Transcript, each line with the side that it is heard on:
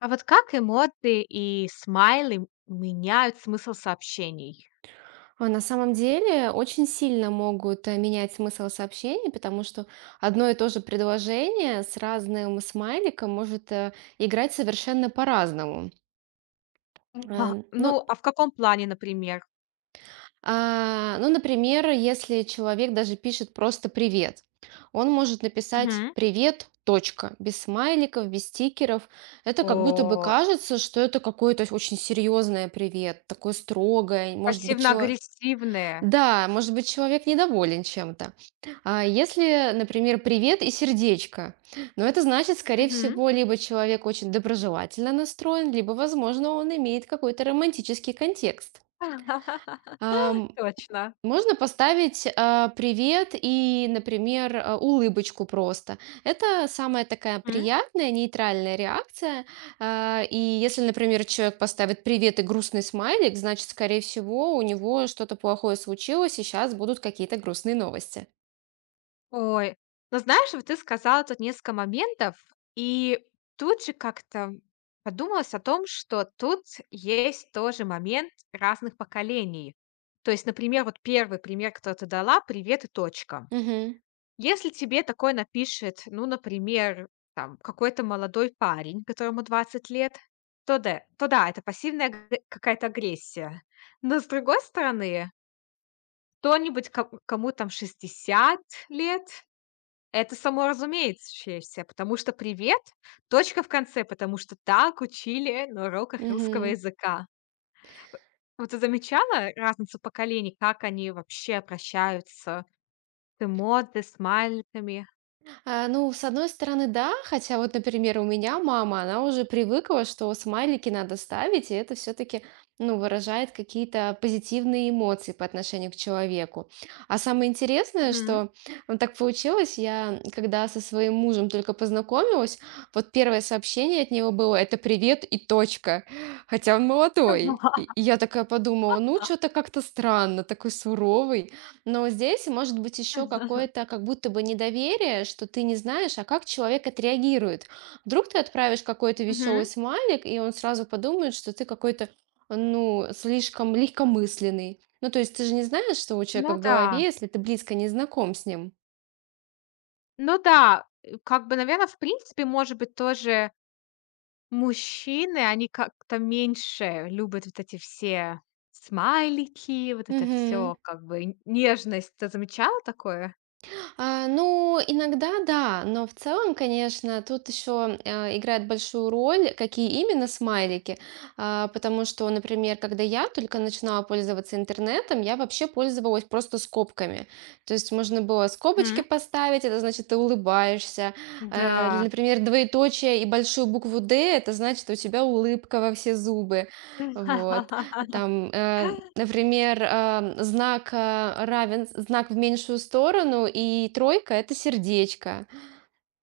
left: А вот как эмоции и смайлы меняют смысл сообщений?
right: На самом деле очень сильно могут менять смысл сообщений, потому что одно и то же предложение с разным смайликом может играть совершенно по-разному.
left: Мгм. А,
right: Э, Ну,
left: ну, а в каком плане, например?
right: ну например, если человек даже пишет просто «привет», он может написать
left: Мгм.
right: «привет», точка, без смайликов, без стикеров. Это как будто бы
left: О,
right: кажется, что это какое-то очень серьезное «привет», такое строгое. Может быть,
left: пассивно-агрессивные.
right: да, может быть, человек недоволен чем-то. А если, например, привет и сердечко, но это значит, скорее
left: Мгм.
right: всего, либо человек очень доброжелательно настроен, либо, возможно, он имеет какой-то романтический контекст.
left: Точно.
right: Можно поставить, привет и, например, улыбочку просто. Это самая такая приятная, нейтральная реакция. И если, например, человек поставит привет и грустный смайлик, значит, скорее всего, у него что-то плохое случилось, и сейчас будут какие-то грустные новости.
left: Ой, ну знаешь, вот ты сказала тут несколько моментов, и тут же как-то подумалось о том, что тут есть тоже момент разных поколений. То есть, например, вот первый пример, который ты дала, привет и точка.
right: Мгм.
left: Если тебе такое напишет, ну, например, там какой-то молодой парень, которому 20 лет, то да, это пассивная какая-то агрессия. Но с другой стороны, кто-нибудь, кому там 60 лет, это само разумеющееся, потому что «привет» точка в конце, потому что так учили на уроках русского
right: Мгм.
left: языка. Вот ты замечала разницу поколений, как они вообще прощаются с эмодзи, смайликами?
right: А, ну, с одной стороны, да, хотя вот, например, у меня мама, она уже привыкла, что смайлики надо ставить, и это все-таки, ну, выражает какие-то позитивные эмоции по отношению к человеку. А самое интересное,
left: Мгм.
right: что ну, так получилось, я когда со своим мужем только познакомилась, вот первое сообщение от него было «это привет и точка», хотя он молодой. И
left: Ага.
right: и я такая подумала, ну, что-то как-то странно, такой суровый. Но здесь может быть еще какое-то как будто бы недоверие, что ты не знаешь, а как человек отреагирует. Вдруг ты отправишь какой-то веселый
left: Мгм.
right: смайлик, и он сразу подумает, что ты какой-то, ну, слишком легкомысленный. Ну, то есть ты же не знаешь, что у человека
left: Ну
right: в
left: да.
right: голове, если ты близко не знаком с ним.
left: Ну да, как бы, наверное, в принципе, может быть, тоже мужчины, они как-то меньше любят вот эти все смайлики, вот это
right: Мгм.
left: все как бы н нежность. Ты замечала такое?
right: А, ну, иногда да, но в целом, конечно, тут еще играет большую роль, какие именно смайлики. А, потому что, например, когда я только начинала пользоваться интернетом, я вообще пользовалась просто скобками. То есть можно было скобочки
left: Мгм.
right: поставить, это значит, ты улыбаешься. Э, или,
left: Да.
right: например, двоеточие и большую букву «Д», это значит, у тебя улыбка во все зубы. Вот. Там, например, знак, равен знак в меньшую сторону, и тройка — это сердечко.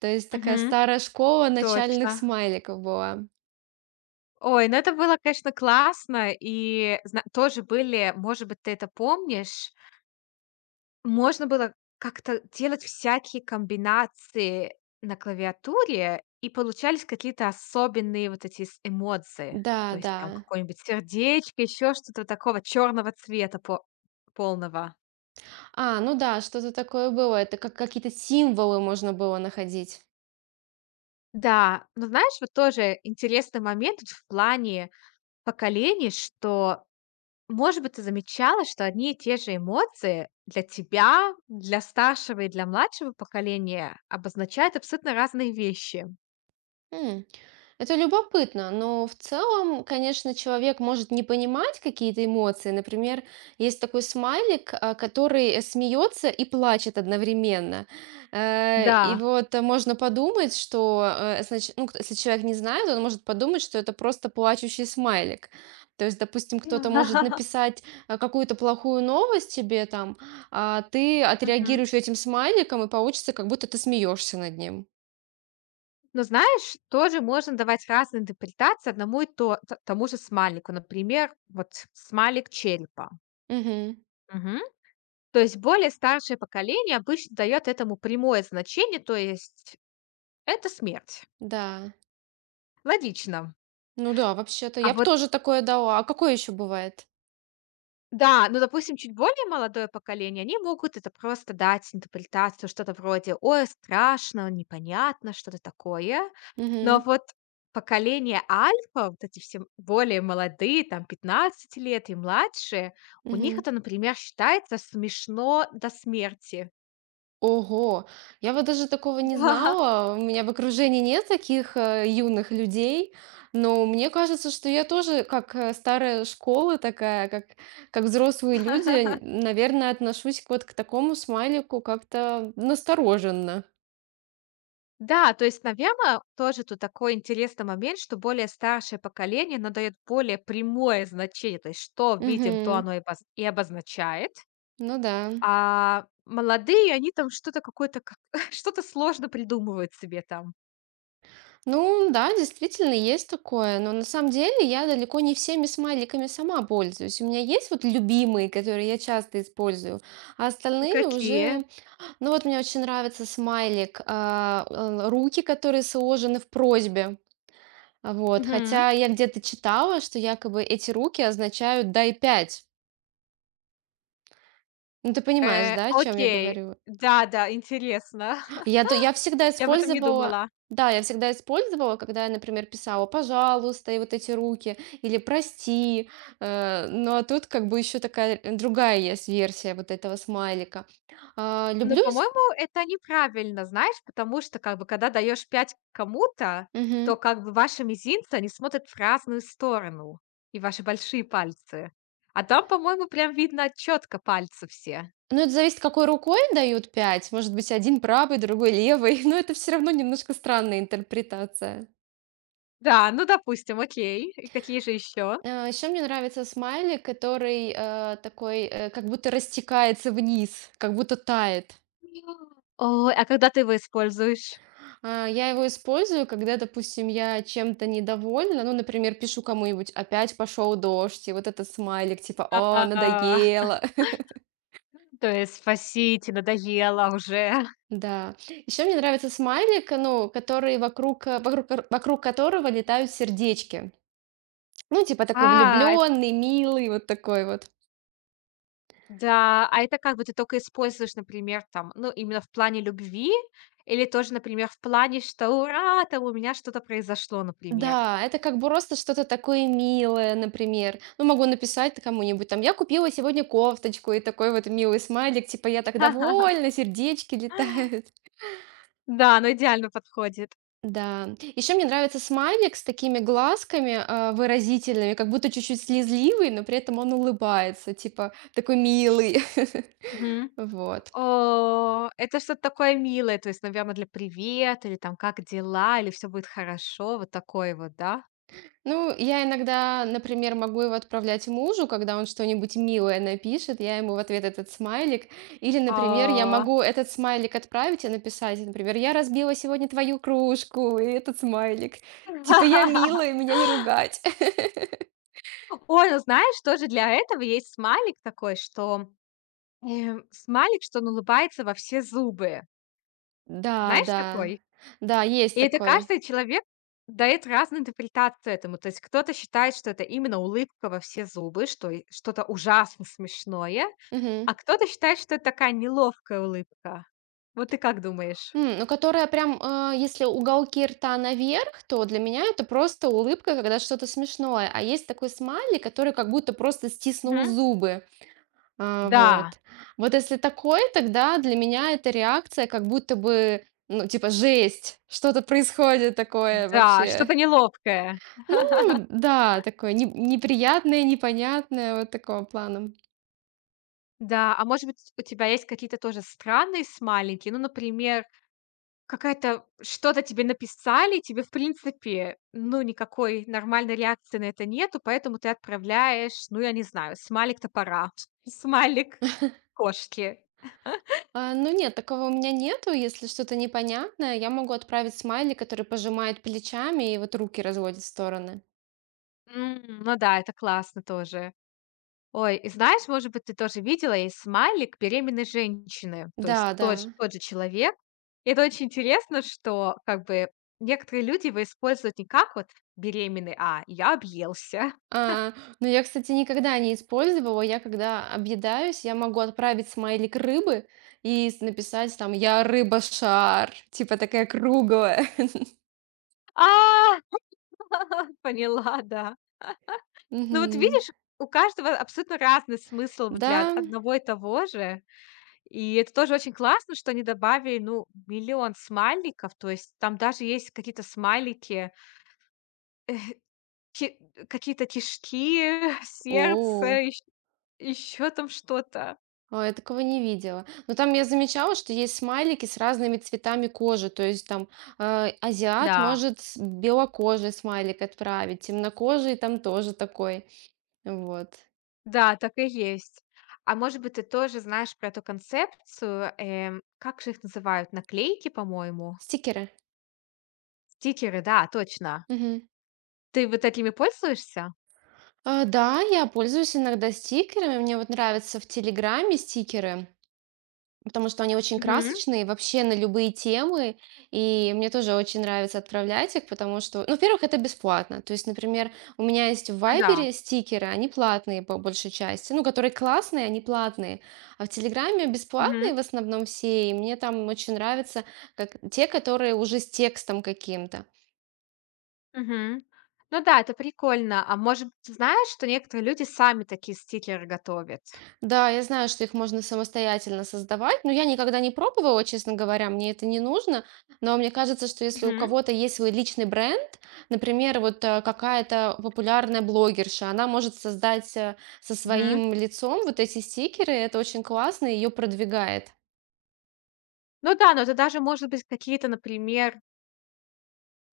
right: То есть такая
left: Мгм.
right: старая школа начальных
left: Точно.
right: смайликов была.
left: Ой, ну это было, конечно, классно. И зна тоже были, может быть, ты это помнишь, можно было как-то делать всякие комбинации на клавиатуре, и получались какие-то особенные вот эти с эмоции.
right: Да,
left: То есть там
right: да.
left: какое-нибудь сердечко, еще что-то такого черного цвета по полного.
right: А, ну да, что-то такое было. Это как какие-то символы можно было находить.
left: Да, но знаешь, вот тоже интересный момент в плане поколений, что, может быть, ты замечала, что одни и те же эмоции для тебя, для старшего и для младшего поколения обозначают абсолютно разные вещи.
right: М, Это любопытно, но в целом, конечно, человек может не понимать какие-то эмоции. Например, есть такой смайлик, который смеется и плачет одновременно. Э, И
left: Да.
right: вот э, можно подумать, что, значит, ну, если человек не знает, он может подумать, что это просто плачущий смайлик. То есть, допустим, кто-то может написать какую-то плохую новость тебе там, а ты
left: Мгм.
right: отреагируешь этим смайликом, и получится, как будто ты смеешься над ним.
left: Но знаешь, тоже можно давать разные интерпретации одному и тому же смайлику. Например, вот смайлик черепа.
right: Мгм.
left: Мгм. То есть более старшее поколение обычно дает этому прямое значение, то есть это смерть.
right: Да.
left: Логично.
right: Ну да, вообще-то
left: А
right: я бы
left: вот
right: тоже такое дала. А какое еще бывает?
left: да, ну, допустим, чуть более молодое поколение, они могут это просто дать интерпретацию, что-то вроде: «Ой, страшно, непонятно», что-то такое. Но
right: Мгм.
left: вот поколение альфа, вот эти все более молодые, там 15 лет и младше, у них
right: Мгм.
left: это, например, считается смешно до смерти.
right: Ого! Я вот даже такого не
left: Да.
right: знала. У меня в окружении нет таких, юных людей. Но мне кажется, что я тоже как, старая школа такая, как взрослые люди, наверное, отношусь к вот к такому смайлику как-то настороженно.
left: Да, то есть, наверное, тоже тут такой интересный момент, что более старшее поколение надает более прямое значение, то есть что видим, то
right: Мгм.
left: оно и обозначает.
right: Ну да.
left: А молодые, они там что-то какое-то как что-то сложно придумывают себе там.
right: Ну да, действительно, есть такое. Но на самом деле я далеко не всеми смайликами сама пользуюсь. У меня есть вот любимые, которые я часто использую, а остальные
left: Какие?
right: уже... Ну вот мне очень нравится смайлик, руки, которые сложены в просьбе. Вот.
left: Мгм.
right: Хотя я где-то читала, что якобы эти руки означают «дай пять». Ну ты понимаешь, да, о чем я
left: Окей.
right: говорю?
left: Да-да, интересно.
right: Я всегда
left: Я об этом не
right: использовала,
left: думала.
right: да, я всегда использовала, когда я, например, писала «пожалуйста» и вот эти руки, или «прости». Ну, а тут как бы еще такая, другая есть версия вот этого смайлика. А,
left: Но,
right: люблю исп
left: по-моему, это неправильно, знаешь, потому что, как бы, когда даешь 5 кому-то,
right: Мгм.
left: то, как бы, ваши мизинцы, они смотрят в разную сторону, и ваши большие пальцы. А там, по-моему, прям видно четко пальцы все.
right: Ну, это зависит, какой рукой дают пять. Может быть, один правый, другой левый, но это все равно немножко странная интерпретация.
left: Да, ну, допустим, окей. И какие же еще?
right: Еще мне нравится смайлик, который, такой, как будто растекается вниз, как будто тает.
left: Ой, а когда ты его используешь?
right: Я его использую, когда, допустим, я чем-то недовольна. Ну, например, пишу кому-нибудь: «Опять пошел дождь», и вот этот смайлик типа: «О,
left: А,
right: надоело».
left: то есть спасите, надоело уже.
right: Да. Еще мне нравится смайлик, ну, который вокруг, э, вокруг кор вокруг которого летают сердечки. Ну, типа такой
left: А, эт
right: влюбленный, милый, вот такой вот.
left: да, а это как бы ты только используешь, например, там, ну, именно в плане любви или тоже, например, в плане, что «ура, там у меня что-то произошло», например?
right: Да, это как бы просто что-то такое милое, например. Ну, могу написать кому-нибудь там: «Я купила сегодня кофточку», и такой вот милый смайлик, типа: «Я так довольна, сердечки летают».
left: Да, оно идеально подходит.
right: Да. Еще мне нравится смайлик с такими глазками, выразительными, как будто чуть-чуть слезливый, но при этом он улыбается, типа такой милый.
left: Мгм.
right: Вот.
left: О, это что-то такое милое, то есть, наверное, для «привет», или там «как дела?», или все будет хорошо», вот такое вот, да?
right: Ну, я иногда, например, могу его отправлять мужу, когда он что-нибудь милое напишет, я ему в ответ этот смайлик. Или, например, я
left: А.
right: могу этот смайлик отправить и написать, например, «Я разбила сегодня твою кружку», и этот смайлик. Типа «Я милая, меня не ругать».
left: Ой, ну знаешь, тоже для этого есть смайлик такой, что, смайлик, что он улыбается во все зубы.
right: Да,
left: Знаешь
right: да.
left: такой?
right: Да, есть
left: И это
right: такой.
left: каждый человек дает разную интерпретацию этому. То есть кто-то считает, что это именно улыбка во все зубы, что и что-то ужасно смешное,
right: Мгм.
left: а кто-то считает, что это такая неловкая улыбка. Вот ты как думаешь?
right: Ну, которая прям, если уголки рта наверх, то для меня это просто улыбка, когда что-то смешное. А есть такой смайлик, который как будто просто стиснул
left: Мгм.
right: зубы.
left: Да,
right: Вот. Вот если такой, тогда для меня это реакция как будто бы, ну, типа, жесть, что-то происходит такое
left: да,
right: вообще.
left: что-то неловкое.
right: Ну да, такое неприятное, непонятное, вот такого плана.
left: Да, а может быть, у тебя есть какие-то тоже странные смайлики? Ну, например, какая-то что-то тебе написали, тебе, в принципе, ну, никакой нормальной реакции на это нету, поэтому ты отправляешь, ну, я не знаю, смайлик топора, смайлик кошки.
right: Ну нет, такого у меня нету. Если что-то непонятное, я могу отправить смайли, который пожимает плечами и вот руки разводит в стороны.
left: М, ну да, это классно тоже. Ой, и знаешь, может быть, ты тоже видела, есть смайлик беременной женщины, то есть
right: Да, да.
left: тот же человек. И это очень интересно, что, как бы, некоторые люди его используют не как вот беременный, а я объелся.
right: А, но я, кстати, никогда не использовала. Я когда объедаюсь, я могу отправить смайлик рыбы и написать там «Я рыба-шар», типа такая круглая.
left: А, поняла, да. Ну вот
right: Мгм.
left: видишь, у каждого абсолютно разный смысл в для
right: Да.
left: одного и того же. И это тоже очень классно, что они добавили, ну, миллион смайликов. То есть там даже есть какие-то смайлики, ки какие-то кишки,
right: О.
left: сердце, еще там что-то.
right: Я такого не видела. Но там я замечала, что есть смайлики с разными цветами кожи. То есть там азиат
left: Да,
right: может белокожий смайлик отправить, темнокожий там тоже такой. Вот.
left: да, так и есть. А может быть, ты тоже знаешь про эту концепцию, как же их называют, наклейки, по-моему?
right: Стикеры.
left: Стикеры, да, точно.
right: Мгм.
left: Ты вот этими пользуешься?
right: Да, я пользуюсь иногда стикерами. Мне вот нравятся в Телеграме стикеры. Потому что они очень
left: Мгм.
right: красочные вообще на любые темы. И мне тоже очень нравится отправлять их, потому что, ну, во-первых, это бесплатно. То есть, например, у меня есть в
left: Ну да.
right: Вайбере стикеры, они платные по большей части. Ну, которые классные, они платные. А в Телеграме бесплатные в основном все. И мне там очень нравятся как те, которые уже с текстом каким-то.
left: Мгм. Ну да, это прикольно. А может быть, ты знаешь, что некоторые люди сами такие стикеры готовят?
right: Да, я знаю, что их можно самостоятельно создавать, но я никогда не пробовала, честно говоря, мне это не нужно. Но мне кажется, что если у
left: Мгм,
right: кого-то есть свой личный бренд, например, вот какая-то популярная блогерша, она может создать со
left: мгм.
right: своим лицом вот эти стикеры, это очень классно, ее продвигает.
left: Ну да, но это даже может быть какие-то, например,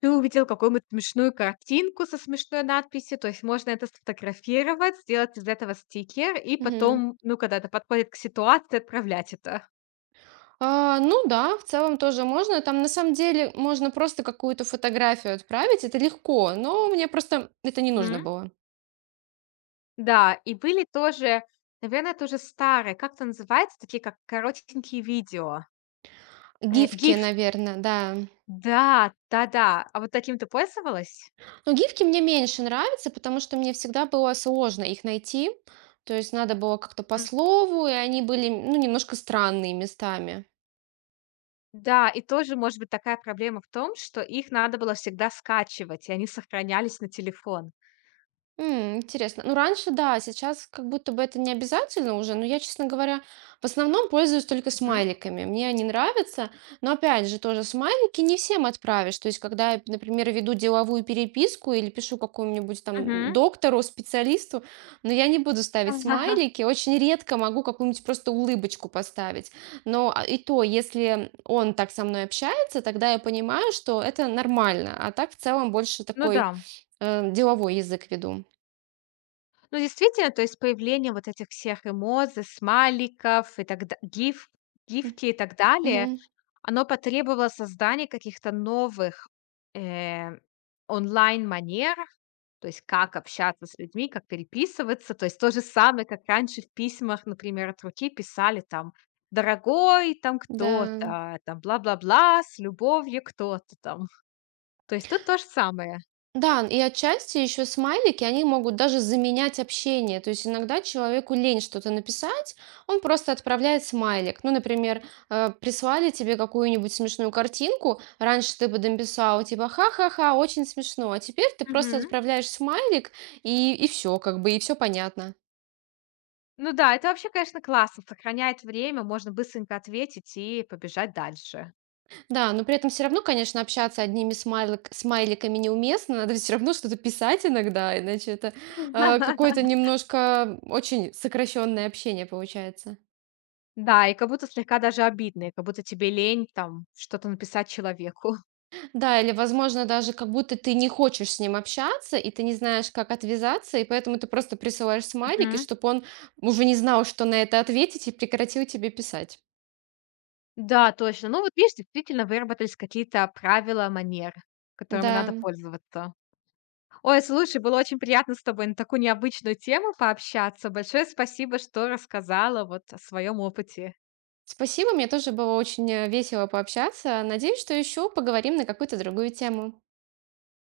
left: ты увидел какую-нибудь смешную картинку со смешной надписью, то есть можно это сфотографировать, сделать из этого стикер и
right: Мгм.
left: потом, ну, когда это подходит к ситуации, отправлять это.
right: А, ну да, в целом тоже можно. Там на самом деле можно просто какую-то фотографию отправить, это легко, но мне просто это не нужно
left: Мгм.
right: было.
left: Да, и были тоже, наверное, тоже старые, как это называется, такие как коротенькие видео,
right: Гифки,
left: GIF.
right: наверное, да.
left: Да, да-да. А вот таким ты пользовалась?
right: Но гифки мне меньше нравятся, потому что мне всегда было сложно их найти. То есть надо было как-то по
left: Мгм.
right: слову, и они были, ну, немножко странные местами.
left: Да, и тоже, может быть, такая проблема в том, что их надо было всегда скачивать, и они сохранялись на телефон.
right: Интересно. Ну, раньше, да, сейчас как будто бы это не обязательно уже, но я, честно говоря, в основном пользуюсь только
left: Мгм.
right: смайликами. Мне они нравятся, но опять же, тоже смайлики не всем отправишь. То есть, когда я, например, веду деловую переписку или пишу какому-нибудь там
left: Мгм.
right: доктору, специалисту, но я не буду ставить смайлики, очень редко могу какую-нибудь просто улыбочку поставить. И то, если он так со мной общается, тогда я понимаю, что это нормально, а так в целом больше
left: Ну
right: такой
left: да.
right: деловой язык веду.
left: Ну, действительно, то есть появление вот этих всех эмодзи, смайликов и так да гиф
right: М,
left: гифки и так далее
right: мгм.
left: оно потребовало создания каких-то новых, э, онлайн-манер, то есть как общаться с людьми, как переписываться. То есть то же самое, как раньше в письмах, например, от руки писали там: «Дорогой там
right: Да.
left: кто-то», там «Бла-бла-бла, с любовью кто-то там». То есть тут то же самое.
right: Да, и отчасти еще смайлики, они могут даже заменять общение. То есть иногда человеку лень что-то написать, он просто отправляет смайлик. Ну, например, прислали тебе какую-нибудь смешную картинку, раньше ты бы написал типа ха-ха-ха, очень смешно, а теперь ты просто
left: Мгм.
right: отправляешь смайлик и все, как бы, и все понятно.
left: Ну да, это вообще, конечно, классно, сохраняет время, можно быстренько ответить и побежать дальше.
right: Да, но при этом все равно, конечно, общаться одними смайликами неуместно. Надо все равно что-то писать иногда, иначе это, какое-то немножко очень сокращенное общение получается.
left: Да, и как будто слегка даже обидно, и как будто тебе лень там что-то написать человеку.
right: Да, или, возможно, даже как будто ты не хочешь с ним общаться, и ты не знаешь, как отвязаться, и поэтому ты просто присылаешь смайлики,
left: Мгм.
right: чтобы он уже не знал, что на это ответить, и прекратил тебе писать.
left: Да, точно. Ну вот видишь, действительно выработались какие-то правила, манеры,
right: Да.
left: которыми надо пользоваться. Ой, слушай, было очень приятно с тобой на такую необычную тему пообщаться. Большое спасибо, что рассказала вот о своем опыте.
right: Спасибо, мне тоже было очень, весело пообщаться. Надеюсь, что еще поговорим на какую-то другую тему.